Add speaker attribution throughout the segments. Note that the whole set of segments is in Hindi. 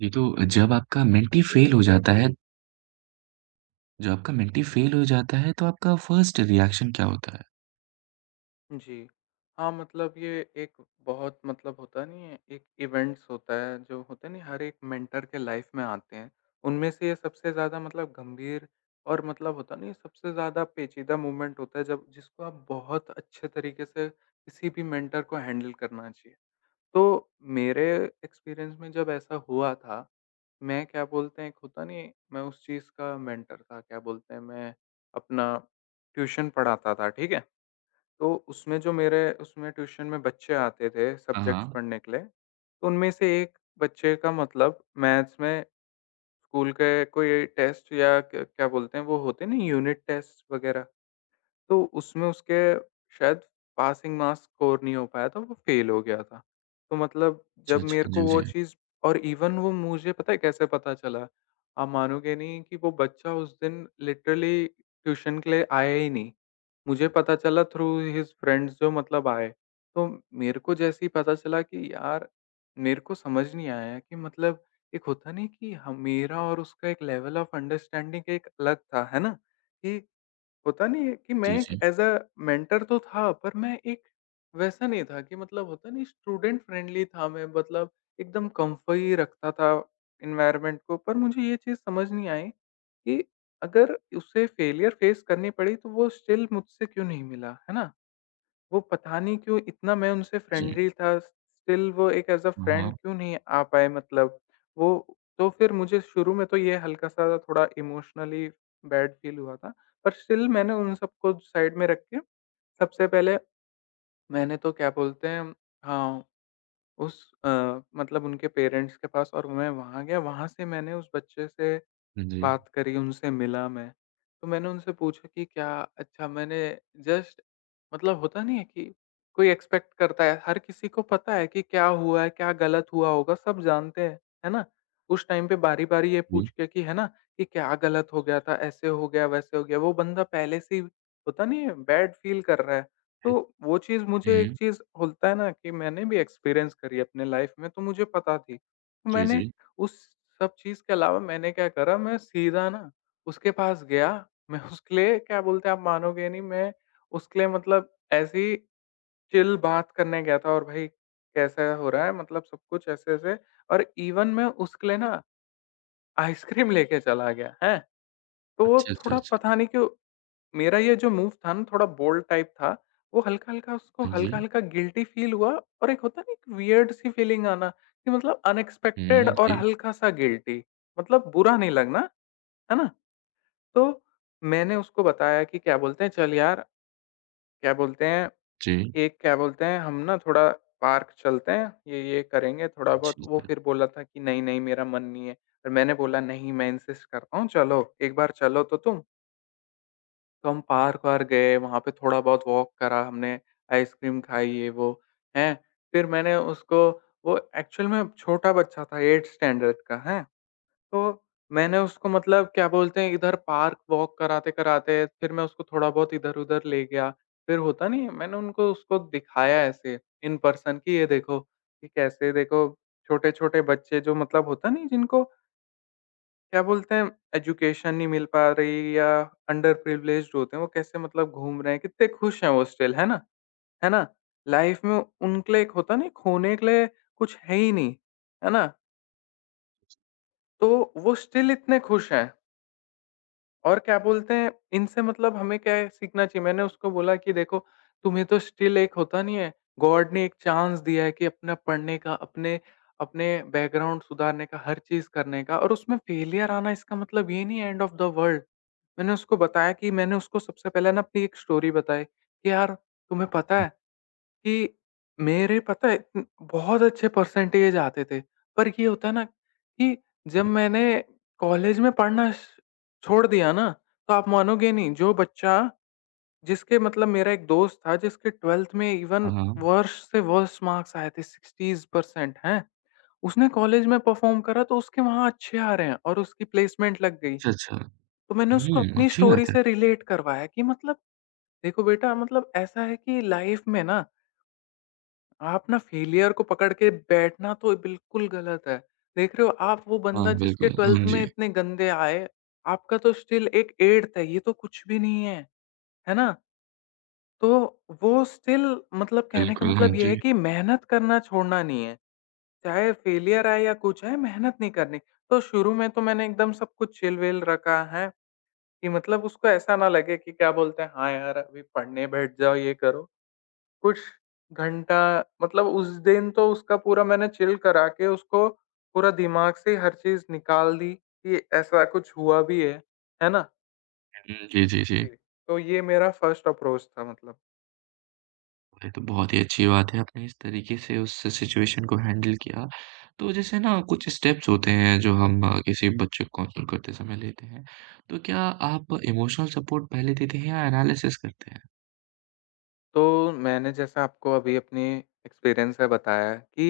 Speaker 1: जी, तो जब आपका मेंटी फेल हो जाता है जब आपका मेंटी फेल हो जाता है, तो आपका फर्स्ट रिएक्शन क्या होता है?
Speaker 2: जी। हाँ, मतलब ये एक बहुत मतलब होता नहीं है, एक इवेंट्स होता है, जो होता नहीं हर एक मेंटर के लाइफ़ में आते हैं। उनमें से ये सबसे ज़्यादा मतलब गंभीर और मतलब होता नहीं है, सबसे ज़्यादा पेचीदा मोमेंट होता है, जब जिसको आप बहुत अच्छे तरीके से किसी भी मेंटर को हैंडल करना चाहिए। तो मेरे एक्सपीरियंस में जब ऐसा हुआ था, मैं क्या बोलते हैं, एक होता नहीं है, मैं उस चीज़ का मेंटर था, क्या बोलते हैं, मैं अपना ट्यूशन पढ़ाता था, ठीक है? तो उसमें जो मेरे उसमें ट्यूशन में बच्चे आते थे
Speaker 1: हाँ,
Speaker 2: सब्जेक्ट्स
Speaker 1: हाँ।
Speaker 2: पढ़ने के लिए, तो उनमें से एक बच्चे का मतलब मैथ्स में स्कूल के कोई टेस्ट या क क्या बोलते हैं वो होते हैं ना यूनिट टेस्ट वगैरह? तो उसमें उसके शायद पासिंग मार्क्स स्कोर नहीं हो पाया था, वो फ़ेल हो गया था। तो मतलब
Speaker 1: अच्छा,
Speaker 2: जब मेरे
Speaker 1: अच्छा।
Speaker 2: को
Speaker 1: जी,
Speaker 2: वो
Speaker 1: जी।
Speaker 2: चीज़, और इवन वो, मुझे पता है कैसे पता चला? आप मानोगे नहीं कि वो बच्चा उस दिन लिटरली ट्यूशन के लिए आया ही नहीं। मुझे पता चला थ्रू हिज़ फ्रेंड्स जो मतलब आए। तो मेरे को जैसे ही पता चला कि यार, मेरे को समझ नहीं आया कि मतलब एक होता नहीं कि ह मेरा और उसका एक लेवल ऑफ अंडरस्टैंडिंग एक अलग था, है ना? कि होता नहीं है कि
Speaker 1: जी,
Speaker 2: मैं एक
Speaker 1: जी।
Speaker 2: एज़ अ मेंटर तो था, पर मैं एक वैसा नहीं था कि मतलब होता नहीं स्टूडेंट फ्रेंडली था, मैं मतलब एकदम कम्फ़ी रखता था एनवायरनमेंट को। पर मुझे ये चीज़ समझ नहीं आई कि अगर उसे फेलियर फेस करनी पड़ी, तो वो स्टिल मुझसे क्यों नहीं मिला, है ना? वो पता नहीं क्यों, इतना मैं उनसे
Speaker 1: जी।
Speaker 2: फ्रेंडली था, स्टिल वो एक ऐज़ अ
Speaker 1: हाँ,
Speaker 2: फ्रेंड
Speaker 1: हाँ।
Speaker 2: क्यों नहीं आ पाए मतलब। वो तो फिर मुझे शुरू में तो ये हल्का-सा थोड़ा इमोशनली बैड फील हुआ था। पर स्टिल मैंने उन सबको साइड में रख के, सबसे पहले मैंने तो क्या बोलते हैं, हाँ, उस मतलब उनके पेरेंट्स के पास, और मैं वहाँ गया, वहाँ से मैंने उस बच्चे से
Speaker 1: हाँ जी।
Speaker 2: बात करी, उनसे मिला मैं, तो मैंने उनसे पूछा कि क्या, अच्छा, मैंने जस्ट मतलब होता नहीं है कि कोई एक्सपेक्ट करता है, हर किसी को पता है कि क्या हुआ है, क्या गलत हुआ होगा, सब जानते हैं, है ना? उस टाइम पे बारी-बारी ये पूछ
Speaker 1: जी,
Speaker 2: के कि है ना, कि क्या गलत हो गया था, ऐसे हो गया, वैसे हो गया, वो बंदा पहले से ही होता नहीं है बैड फ़ील कर रहा है। तो
Speaker 1: जी।
Speaker 2: वो चीज़ मुझे, एक
Speaker 1: हुँ।
Speaker 2: चीज़ होता है ना, कि मैंने भी एक्सपीरियंस करी है अपने लाइफ़ में, तो मुझे पता थी। तो
Speaker 1: जी,
Speaker 2: मैंने
Speaker 1: जी।
Speaker 2: उस सब चीज़ के अलावा मैंने क्या करा, मैं सीधा ना उसके पास गया, मैं उसके लिए क्या बोलते हैं, आप मानोगे नहीं, मैं उसके लिए मतलब ऐसे ही चिल बात करने गया था, और भाई कैसा हो रहा है मतलब सब कुछ ऐसे-ऐसे, और इवन मैं उसके लिए ना आइसक्रीम लेके चला गया, हैं? तो वो
Speaker 1: अच्छा, अच्छा,
Speaker 2: थोड़ा
Speaker 1: अच्छा।
Speaker 2: पता नहीं क्यों, मेरा ये जो मूव था ना थोड़ा बोल्ड टाइप था, वो हल्का-हल्का उसको
Speaker 1: हाँ जी।
Speaker 2: हल्का-हल्का गिल्टी फ़ील हुआ, और एक होता है ना, एक वियर्ड सी फ़ीलिंग आना कि मतलब अनएक्सपेक्टेड
Speaker 1: हुँ,
Speaker 2: और
Speaker 1: जी।
Speaker 2: हल्का-सा गिल्टी, मतलब बुरा नहीं लगना, है ना? तो मैंने उसको बताया कि क्या बोलते हैं, चल यार, क्या बोलते हैं,
Speaker 1: जी।
Speaker 2: एक क्या बोलते हैं, हम ना थोड़ा पार्क चलते हैं, ये-ये करेंगे थोड़ा बहुत,
Speaker 1: अच्छा,
Speaker 2: वो
Speaker 1: अच्छा।
Speaker 2: फिर बोला था कि नहीं-नहीं मेरा मन नहीं है। और मैंने बोला, नहीं, मैं इंसिस्ट करता हूँ, चलो, एक बार चलो तो तुम। तो हम पार्क-वार्क गए, वहाँ पे थोड़ा बहुत वॉक करा हमने, आइसक्रीम खाई ये वो, हैं। फिर मैंने उसको, वो एक्चुअल में छोटा बच्चा था 8th स्टैंडर्ड का, हैं। तो मैंने उसको मतलब क्या बोलते हैं, इधर पार्क वॉक कराते-कराते फिर मैं उसको थोड़ा बहुत इधर-उधर ले गया। फिर होता नहीं है, मैंने उनको, उसको दिखाया ऐसे इन पर्सन, कि ये देखो, कि कैसे देखो, छोटे-छोटे बच्चे जो मतलब होता नहीं, जिनको क्या बोलते हैं, एजुकेशन नहीं मिल पा रही, या अंडर प्रिविलेज्ड होते हैं, वो कैसे मतलब घूम रहे हैं, कितने खुश हैं वो स्टिल, है ना, है ना, लाइफ में उनके लिए एक होता नहीं, खोने के लिए कुछ है ही नहीं, है ना? तो वो स्टिल इतने खुश हैं, और क्या बोलते हैं, इनसे मतलब हमें क्या है, सीखना चाहिए। मैंने उसको बोला कि देखो, तुम्हें तो स्टिल एक होता नहीं है, गॉड ने एक चांस दिया है कि अपना पढ़ने का, अपने अपने बैकग्राउंड सुधारने का, हर चीज़ करने का, और उसमें फेलियर आना इसका मतलब ये नहीं है एंड ऑफ द वर्ल्ड। मैंने उसको बताया कि मैंने उसको सबसे पहले ना अपनी एक स्टोरी बताई कि यार, तुम्हें पता है कि, मेरे पता है बहुत अच्छे परसेंटेज आते थे। पर ये होता है ना कि जब मैंने कॉलेज में पढ़ना श छोड़ दिया ना, तो आप मानोगे नहीं, जो बच्चा जिसके मतलब, मेरा एक दोस्त था जिसके 12th में
Speaker 1: हाँ,
Speaker 2: इवन
Speaker 1: हाँ।
Speaker 2: वर्स्ट से वर्स्ट मार्क्स आए थे 60% हैं। उसने कॉलेज में परफ़ॉर्म करा, तो उसके वहाँ अच्छे आ रहे हैं, और उसकी प्लेसमेंट लग गई।
Speaker 1: अच्छा, अच्छा।
Speaker 2: तो मैंने उसको
Speaker 1: हुँ,
Speaker 2: अपनी
Speaker 1: अच्छी
Speaker 2: स्टोरी
Speaker 1: बात है।
Speaker 2: से रिलेट करवाया कि मतलब देखो बेटा, मतलब ऐसा है कि लाइफ़ में ना, आप ना फेलियर को पकड़ के बैठना तो बिल्कुल गलत है। देख रहे हो आप, वो बंदा
Speaker 1: हाँ,
Speaker 2: जिसके
Speaker 1: बिल्कुल। हाँ
Speaker 2: 12th
Speaker 1: जी।
Speaker 2: में इतने गंदे आए, आपका तो स्टिल एक 8th है, ये तो कुछ भी नहीं है, है ना? तो वो स्टिल मतलब, कहने का
Speaker 1: बिल्कुल, हाँ
Speaker 2: मतलब ये है
Speaker 1: जी।
Speaker 2: कि मेहनत करना छोड़ना नहीं है। चाहे फेलियर आए या कुछ आए, मेहनत नहीं करनी। तो शुरू में तो मैंने एकदम सब कुछ चिल-विल रखा है कि मतलब उसको ऐसा ना लगे कि क्या बोलते हैं, हाँ यार, अभी पढ़ने बैठ जाओ, ये करो। कुछ घंटा मतलब उस दिन तो उसका पूरा मैंने चिल करा के उसको पूरा दिमाग से हर चीज़ निकाल दी कि ऐसा कुछ हुआ भी है ना?
Speaker 1: हुँ, जी, जी, जी।
Speaker 2: जी, तो ये मेरा फर्स्ट अप्रोच था मतलब।
Speaker 1: ये तो बहुत ही अच्छी बात है, आपने इस तरीके से उस सिचुएशन को हैंडल किया। तो जैसे ना कुछ स्टेप्स होते हैं जो हम किसी बच्चे को काउंसल करते समय लेते हैं। तो क्या आप इमोशनल सपोर्ट पहले देते हैं या एनालिसिस करते हैं?
Speaker 2: तो मैंने जैसा आपको अभी अपनी एक्सपीरियंस से बताया कि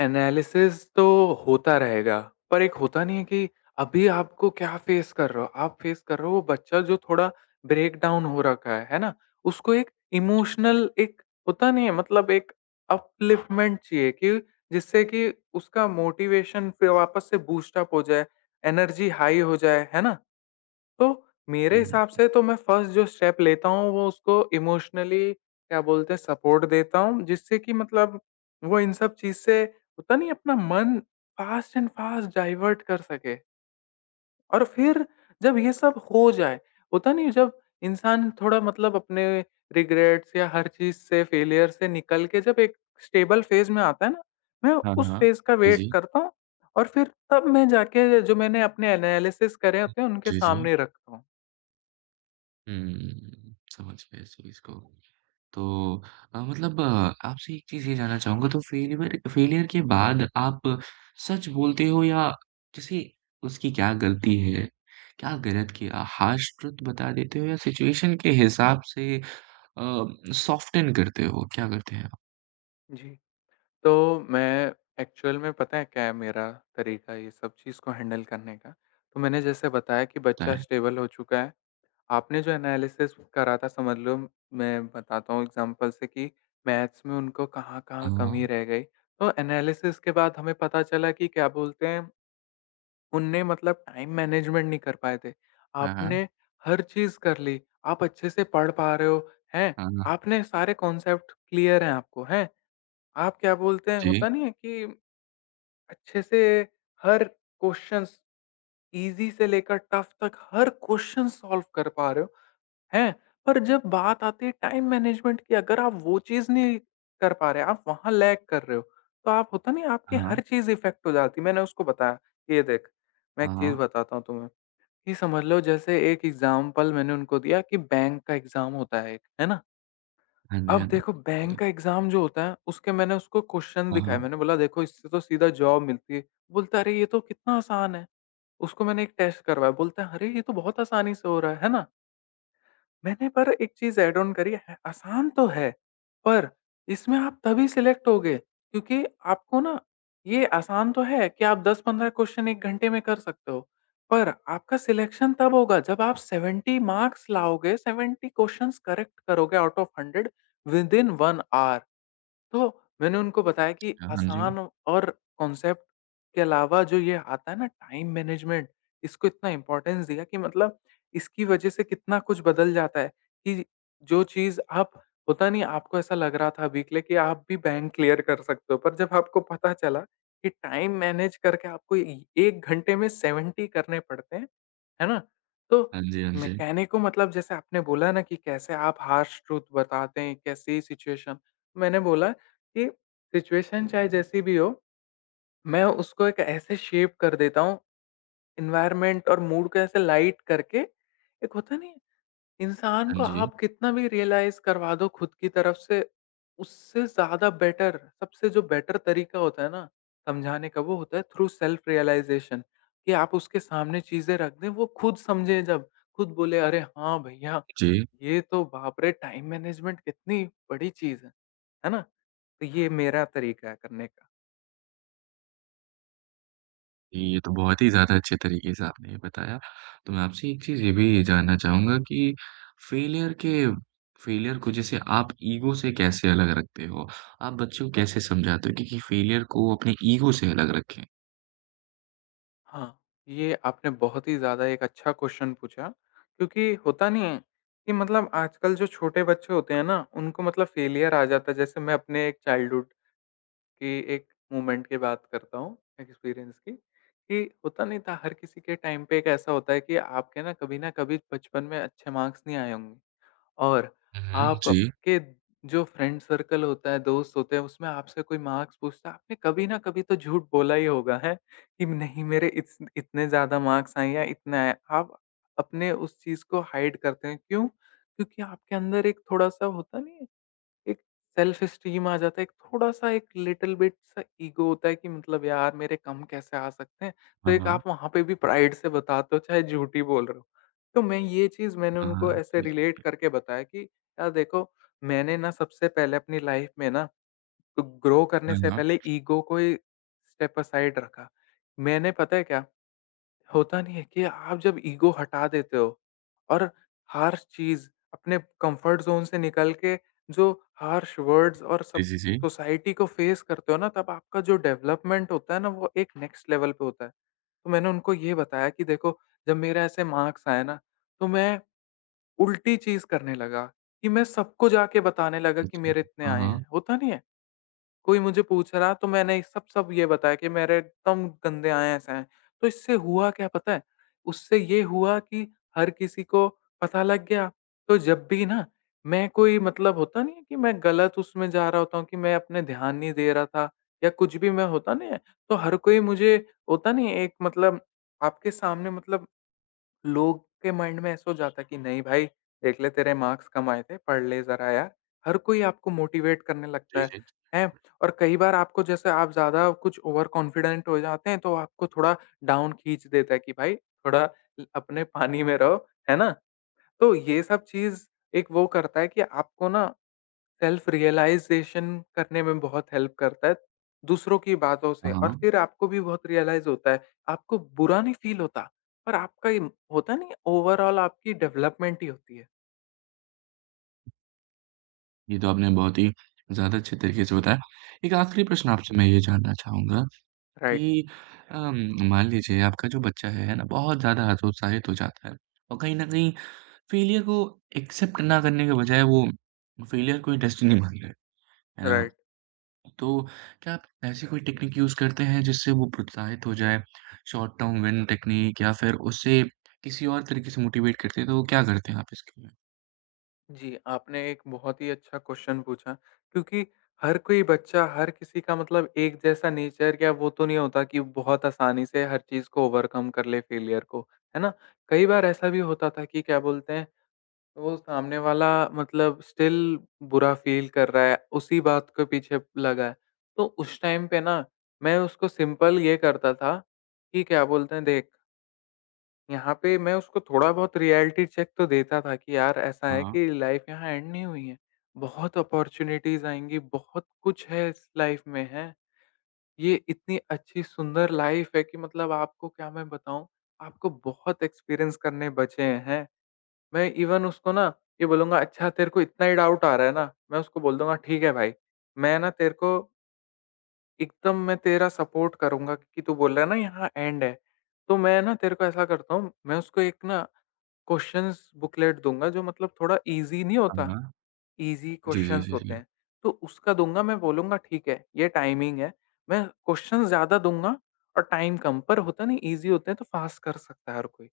Speaker 2: एनालिसिस तो होता रहेगा, पर एक होता नहीं है कि अभी आपको क्या फ़ेस कर रहे हो, आप फ़ेस कर रहे हो वो बच्चा जो थोड़ा ब्रेकडाउन हो रखा है ना? उसको एक इमोशनल, एक होता नहीं है, मतलब एक अपलिफ्टमेंट चाहिए कि जिससे कि उसका मोटिवेशन फिर वापस से बूस्ट अप हो जाए, एनर्जी हाई हो जाए, है ना? तो मेरे
Speaker 1: जी।
Speaker 2: हिसाब से तो मैं फर्स्ट जो स्टेप लेता हूँ, वो उसको इमोशनली क्या बोलते हैं, सपोर्ट देता हूँ जिससे कि मतलब वो इन सब चीज़ से होता नहीं अपना मन फास्ट एंड फास्ट डाइवर्ट कर सके। और फिर जब ये सब हो जाए, होता नहीं, जब इंसान थोड़ा मतलब अपने रिग्रेट्स या हर चीज़ से, फेलियर से निकल के जब एक स्टेबल फेज में आता है ना, मैं
Speaker 1: हाँ,
Speaker 2: उस
Speaker 1: हाँ।
Speaker 2: फेज का
Speaker 1: जी,
Speaker 2: वेट
Speaker 1: जी।
Speaker 2: करता हूँ, और फिर तब मैं जाके जो मैंने अपने एनालिसिस करे होते हैं उनके
Speaker 1: जी, जी।
Speaker 2: सामने रखता हूँ।
Speaker 1: हुँ, समझ गया इस चीज़ को। तो मतलब आपसे एक चीज़ ये जानना चाहूँगा तो फेलिवर फेलियर के बाद आप सच बोलते हो या जैसे उसकी क्या गलती है? क्या गलत किया? हार्श ट्रुथ बता देते हो या सिचुएशन के हिसाब से अ, सॉफ्टन करते हो? क्या करते हैं आप?
Speaker 2: जी। तो मैं एक्चुअल में, पता है क्या है मेरा तरीका ये सब चीज़ को हैंडल करने का? तो मैंने जैसे बताया कि बच्चा
Speaker 1: बताएँ।
Speaker 2: स्टेबल हो चुका है। आपने जो एनालिसिस करा था, समझ लो मैं बताता हूँ एग्ज़ाम्पल से, कि मैथ्स में उनको कहाँ-कहाँ कमी
Speaker 1: हाँ,
Speaker 2: रह गई। तो एनालिसिस के बाद हमें पता चला कि क्या बोलते हैं, उनने मतलब टाइम मैनेजमेंट नहीं कर पाए थे।
Speaker 1: हाँ,
Speaker 2: आपने
Speaker 1: हाँ,
Speaker 2: हर चीज़ कर ली, आप अच्छे से पढ़ पा रहे हो, हैं?
Speaker 1: हाँ, हाँ।
Speaker 2: आपने सारे कॉन्सेप्ट क्लियर हैं आपको, हैं? आप क्या बोलते हैं,
Speaker 1: जी।
Speaker 2: होता नहीं है कि अच्छे से हर क्वेश्चन्स ईज़ी से लेकर टफ तक, हर क्वेश्चन सॉल्व कर पा रहे हो, हैं? पर जब बात आती है टाइम मैनेजमेंट की, अगर आप वो चीज़ नहीं कर पा रहे, आप वहाँ लैग कर रहे हो, तो आप होता नहीं है, आपकी
Speaker 1: हाँ,
Speaker 2: हर चीज़ इफ़ेक्ट हो जाती है। मैंने उसको बताया, ये देख, मैं एक
Speaker 1: हाँ,
Speaker 2: चीज़
Speaker 1: हाँ।
Speaker 2: बताता हूँ तुम्हें, ये समझ लो जैसे एक एग्ज़ाम्पल मैंने उनको दिया कि बैंक का एग्ज़ाम होता है एक, है ना?
Speaker 1: हाँ जी,
Speaker 2: अब
Speaker 1: हाँ जी।
Speaker 2: देखो बैंक का एग्ज़ाम जो होता है, उसके मैंने उसको क्वेश्चन
Speaker 1: हाँ,
Speaker 2: दिखाए,
Speaker 1: हाँ।
Speaker 2: मैंने बोला देखो इससे तो सीधा जॉब मिलती है। बोलता है, "अरे! ये तो कितना आसान है।" उसको मैंने एक टेस्ट करवाया, बोलता है, "अरे! ये तो बहुत आसानी से हो रहा है।" है ना? मैंने पर एक चीज़ ऐड ऑन करी है, आसान तो है, पर इसमें आप तभी सिलेक्ट होगे क्योंकि आपको ना ये आसान तो है कि आप 10-15 क्वेश्चन 1 घंटे में कर सकते हो। पर आपका सिलेक्शन तब होगा जब आप 70 मार्क्स लाओगे, 70 क्वेश्चन्स करेक्ट करोगे आउट ऑफ 100 विदिन 1 ऑवर। तो मैंने उनको बताया कि
Speaker 1: हाँ जी।
Speaker 2: आसान और कॉन्सेप्ट के अलावा जो ये आता है ना टाइम मैनेजमेंट, इसको इतना इम्पोर्टेंस दिया कि मतलब इसकी वज़ह से कितना कुछ बदल जाता है कि जो चीज़ आप होता नहीं आपको ऐसा लग रहा था अभी के लिए कि आप भी बैंक क्लियर कर सकते हो, पर जब आपको पता चला कि टाइम मैनेज करके आपको इ 1 घंटे में 70 करने पड़ते हैं, है ना? तो
Speaker 1: हाँ जी, हाँ जी।
Speaker 2: मैकेनिक को मतलब जैसे आपने बोला ना कि कैसे आप हार्श ट्रूथ बताते हैं, कैसी सिचुएशन। मैंने बोला कि सिचुएशन चाहे जैसी भी हो, मैं उसको एक ऐसे शेप कर देता हूँ, एनवायरनमेंट और मूड को ऐसे लाइट करके। एक होता नहीं है इंसान
Speaker 1: हाँ
Speaker 2: को
Speaker 1: जी।
Speaker 2: आप कितना भी रियलाइज़ करवा दो खुद की तरफ से, उससे ज़्यादा बेटर सबसे जो बेटर तरीका होता है ना, समझाने का वो होता है थ्रू सेल्फ रियलाइज़ेशन कि आप उसके सामने चीज़ें रख दें, वो खुद समझे जब, खुद बोले अरे हाँ भैया,
Speaker 1: जी।
Speaker 2: ये तो बाप रे! टाइम मैनेजमेंट कितनी बड़ी चीज़ है। है ना? तो ये मेरा तरीका है करने का।
Speaker 1: जी, ये तो बहुत ही ज़्यादा अच्छे तरीके से आपने ये बताया। तो मैं आपसे एक चीज़ ये भी जानना चाहूँगा कि फेलियर के फेलियर को जैसे आप ईगो से कैसे अलग रखते हो? आप बच्चों को कैसे समझाते हो कि फेलियर को अपने ईगो से अलग रखें?
Speaker 2: हाँ, ये आपने बहुत ही ज़्यादा एक अच्छा क्वेश्चन पूछा, क्योंकि होता नहीं है कि मतलब आजकल जो छोटे बच्चे होते हैं ना, उनको मतलब फेलियर आ जाता है। जैसे मैं अपने एक चाइल्डहुड की एक मोमेंट की बात करता हूँ, एक्सपीरियंस की, कि होता नहीं था हर किसी के टाइम पे एक ऐसा होता है कि आपके ना कभी न कभी बचपन में अच्छे मार्क्स नहीं आए होंगे। और
Speaker 1: हुँ, हुँ,
Speaker 2: आप
Speaker 1: जी।
Speaker 2: आपके जो फ्रेंड सर्कल होता है, दोस्त होते हैं, उसमें आपसे कोई मार्क्स पूछता है, आपने कभी ना कभी तो झूठ बोला ही होगा, हैं? कि नहीं मेरे इस इतने ज़्यादा मार्क्स आए या इतना आया। आप अपने उस चीज़ को हाइड करते हैं, क्यों? क्योंकि आपके अंदर एक थोड़ा-सा होता नहीं है एक सेल्फ एस्टीम आ जाता है, एक थोड़ा-सा एक लिटिल बिट सा ईगो होता है कि मतलब यार मेरे कम कैसे आ सकते हैं, तो
Speaker 1: हाँ,
Speaker 2: एक
Speaker 1: हाँ।
Speaker 2: आप वहाँ पे भी प्राइड से बताते हो चाहे झूठ ही बोल रहे हो। तो मैं ये चीज़ मैंने
Speaker 1: हाँ,
Speaker 2: उनको
Speaker 1: हाँ।
Speaker 2: ऐसे
Speaker 1: जी,
Speaker 2: रिलेट
Speaker 1: जी।
Speaker 2: करके बताया कि यार देखो, मैंने ना सबसे पहले अपनी लाइफ में ना ग्रो करने
Speaker 1: हाँ,
Speaker 2: से
Speaker 1: हाँ।
Speaker 2: पहले ईगो को ही स्टेप असाइड रखा। मैंने पता है क्या होता नहीं है कि आप जब ईगो हटा देते हो और हार्श चीज़ अपने कंफर्ट ज़ोन से निकल के जो हार्श वर्ड्स और
Speaker 1: जी,
Speaker 2: सब
Speaker 1: जी, जी।
Speaker 2: सोसाइटी को फेस करते हो ना, तब आपका जो डेवलपमेंट होता है ना, वो एक नेक्स्ट लेवल पे होता है। तो मैंने उनको ये बताया कि देखो, जब मेरे ऐसे मार्क्स आए ना, तो मैं उल्टी चीज़ करने लगा कि मैं सबको जाके बताने लगा कि
Speaker 1: अच्छा।
Speaker 2: मेरे इतने
Speaker 1: हाँ,
Speaker 2: आए हैं,
Speaker 1: हाँ।
Speaker 2: होता नहीं है? कोई मुझे पूछ रहा तो मैंने सब सब ये बताया कि मेरे एकदम गंदे आए ऐसे हैं। तो इससे हुआ क्या पता है? उससे ये हुआ कि हर किसी को पता लग गया। तो जब भी ना मैं कोई मतलब होता नहीं है कि मैं गलत उसमें जा रहा होता हूँ कि मैं अपने ध्यान नहीं दे रहा था या कुछ भी मैं होता नहीं है, तो हर कोई मुझे होता नहीं है एक मतलब आपके सामने मतलब लोग के माइंड में ऐसा हो जाता कि नहीं भाई, देख ले तेरे मार्क्स कम आए थे, पढ़ ले ज़रा यार। हर कोई आपको मोटिवेट करने लगता
Speaker 1: जी,
Speaker 2: है,
Speaker 1: जी।
Speaker 2: हैं? और कई बार आपको जैसे आप ज़्यादा कुछ ओवर कॉन्फिडेंट हो जाते हैं तो आपको थोड़ा डाउन खींच देता है कि भाई थोड़ा ल अपने पानी में रहो, है ना? तो ये सब चीज़ एक वो करता है कि आपको ना सेल्फ रियलाइज़ेशन करने में बहुत हेल्प करता है, दूसरों की बातों से
Speaker 1: हाँ,
Speaker 2: और
Speaker 1: हाँ।
Speaker 2: फिर आपको भी बहुत रियलाइज़ होता है, आपको बुरा नहीं फ़ील होता, पर आपका ये होता नहीं है ओवरऑल आपकी डेवलपमेंट ही होती है।
Speaker 1: ये तो आपने बहुत ही ज़्यादा अच्छे तरीके से बताया। एक आखिरी प्रश्न आपसे मैं ये जानना चाहूँगा
Speaker 2: राइट,
Speaker 1: कि अम, मान लीजिए आपका जो बच्चा है ना? बहुत ज़्यादा हतोत्साहित हो जाता है और कहीं न कहीं फेलियर को एक्सेप्ट ना करने के बजाय वो फेलियर को ही डेस्टिनी मान ले, है ना?
Speaker 2: राइट।
Speaker 1: तो क्या आप ऐसी कोई टेक्निक यूज़ करते हैं जिससे वो प्रोत्साहित हो जाए? शॉर्ट टर्म विन टेक्निक या फिर उसे किसी और तरीके से मोटिवेट करते हैं, तो क्या करते हैं आप इसके लिए?
Speaker 2: जी, आपने एक बहुत ही अच्छा क्वेश्चन पूछा क्योंकि हर कोई बच्चा, हर किसी का मतलब एक जैसा नेचर या वो तो नहीं होता कि बहुत आसानी से हर चीज़ को ओवरकम कर ले फ़ेलियर को, है ना? कई बार ऐसा भी होता था कि क्या बोलते हैं, वो सामने वाला मतलब स्टिल बुरा फ़ील कर रहा है, उसी बात के पीछे लगा है। तो उस टाइम पे ना मैं उसको सिंपल ये करता था कि क्या बोलते हैं देख, यहाँ पे मैं उसको थोड़ा बहुत रियलिटी चेक तो देता था कि यार ऐसा है
Speaker 1: हाँ,
Speaker 2: कि लाइफ़ यहाँ एंड नहीं हुई है। बहुत अपॉर्च्युनिटीज़ आएँगी, बहुत कुछ है इस लाइफ़ में, हैं। ये इतनी अच्छी सुंदर लाइफ़ है कि मतलब आपको क्या मैं बताऊँ, आपको बहुत एक्सपीरियंस करने बचे हैं। मैं इवन उसको ना ये बोलूँगा, अच्छा तेरे को इतना ही डाउट आ रहा है ना, मैं उसको बोल दूँगा ठीक है भाई, मैं ना तेरे को एकदम मैं तेरा सपोर्ट करूँगा कि तू बोल रहा है ना यहाँ एंड है। तो मैं ना तेरे को ऐसा करता हूँ, मैं उसको एक ना क्वेश्चंस बुकलेट दूँगा जो मतलब थोड़ा ईज़ी नहीं
Speaker 1: हाँ,
Speaker 2: होता,
Speaker 1: हाँ।
Speaker 2: ईज़ी
Speaker 1: जी, जी,
Speaker 2: क्वेश्चंस
Speaker 1: जी,
Speaker 2: होते
Speaker 1: जी।
Speaker 2: हैं। तो उसका दूँगा, मैं बोलूँगा ठीक है, ये टाइमिंग है। मैं क्वेश्चंस ज़्यादा दूँगा और टाइम कम, पर होता नहीं ईज़ी होते हैं तो फास्ट कर सकता है हर कोई।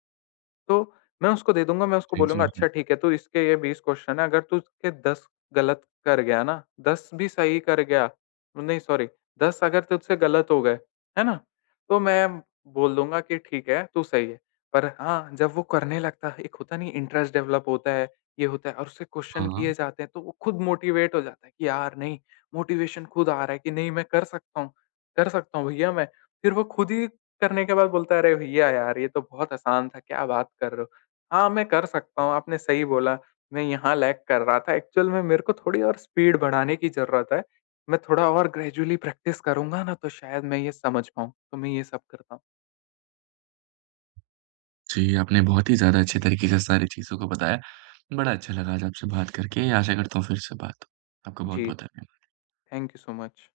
Speaker 2: तो मैं उसको दे दूँगा, मैं उसको
Speaker 1: जी,
Speaker 2: बोलूँगा
Speaker 1: जी,
Speaker 2: अच्छा
Speaker 1: जी।
Speaker 2: ठीक है, तू इसके ये 20 क्वेश्चन है, अगर तू इसके 10 गलत कर गया ना, 10 भी सही कर गया नहीं सॉरी 10 अगर तुझसे गलत हो गए, है ना? तो मैं बोल दूँगा कि ठीक है, तू सही है। पर हाँ, जब वो करने लगता है, एक होता नहीं इंटरेस्ट डेवलप होता है, ये होता है और उससे क्वेश्चन किए
Speaker 1: हाँ।
Speaker 2: जाते हैं तो वो खुद मोटिवेट हो जाता है कि यार नहीं, मोटिवेशन खुद आ रहा है कि नहीं मैं कर सकता हूँ भैया मैं। फिर वो खुद ही करने के बाद बोलता है, "अरे भैया यार, ये तो बहुत आसान था, क्या बात कर रहे हो?" हाँ, मैं कर सकता हूँ, आपने सही बोला, मैं यहाँ लैग कर रहा था। एक्चुअल में मेरे को थोड़ी और स्पीड बढ़ाने की ज़रूरत है। मैं थोड़ा और ग्रेजुअली प्रैक्टिस करूँगा ना, तो शायद मैं ये समझ पाऊँ। तो मैं ये सब करता हूँ।
Speaker 1: जी, आपने बहुत ही ज़्यादा अच्छे तरीके से सारी चीज़ों को बताया। बड़ा अच्छा लगा आज आपसे बात करके। आशा करता हूँ फिर से बात हो। आपका
Speaker 2: जी,
Speaker 1: बहुत-बहुत धन्यवाद।
Speaker 2: Thank you so much.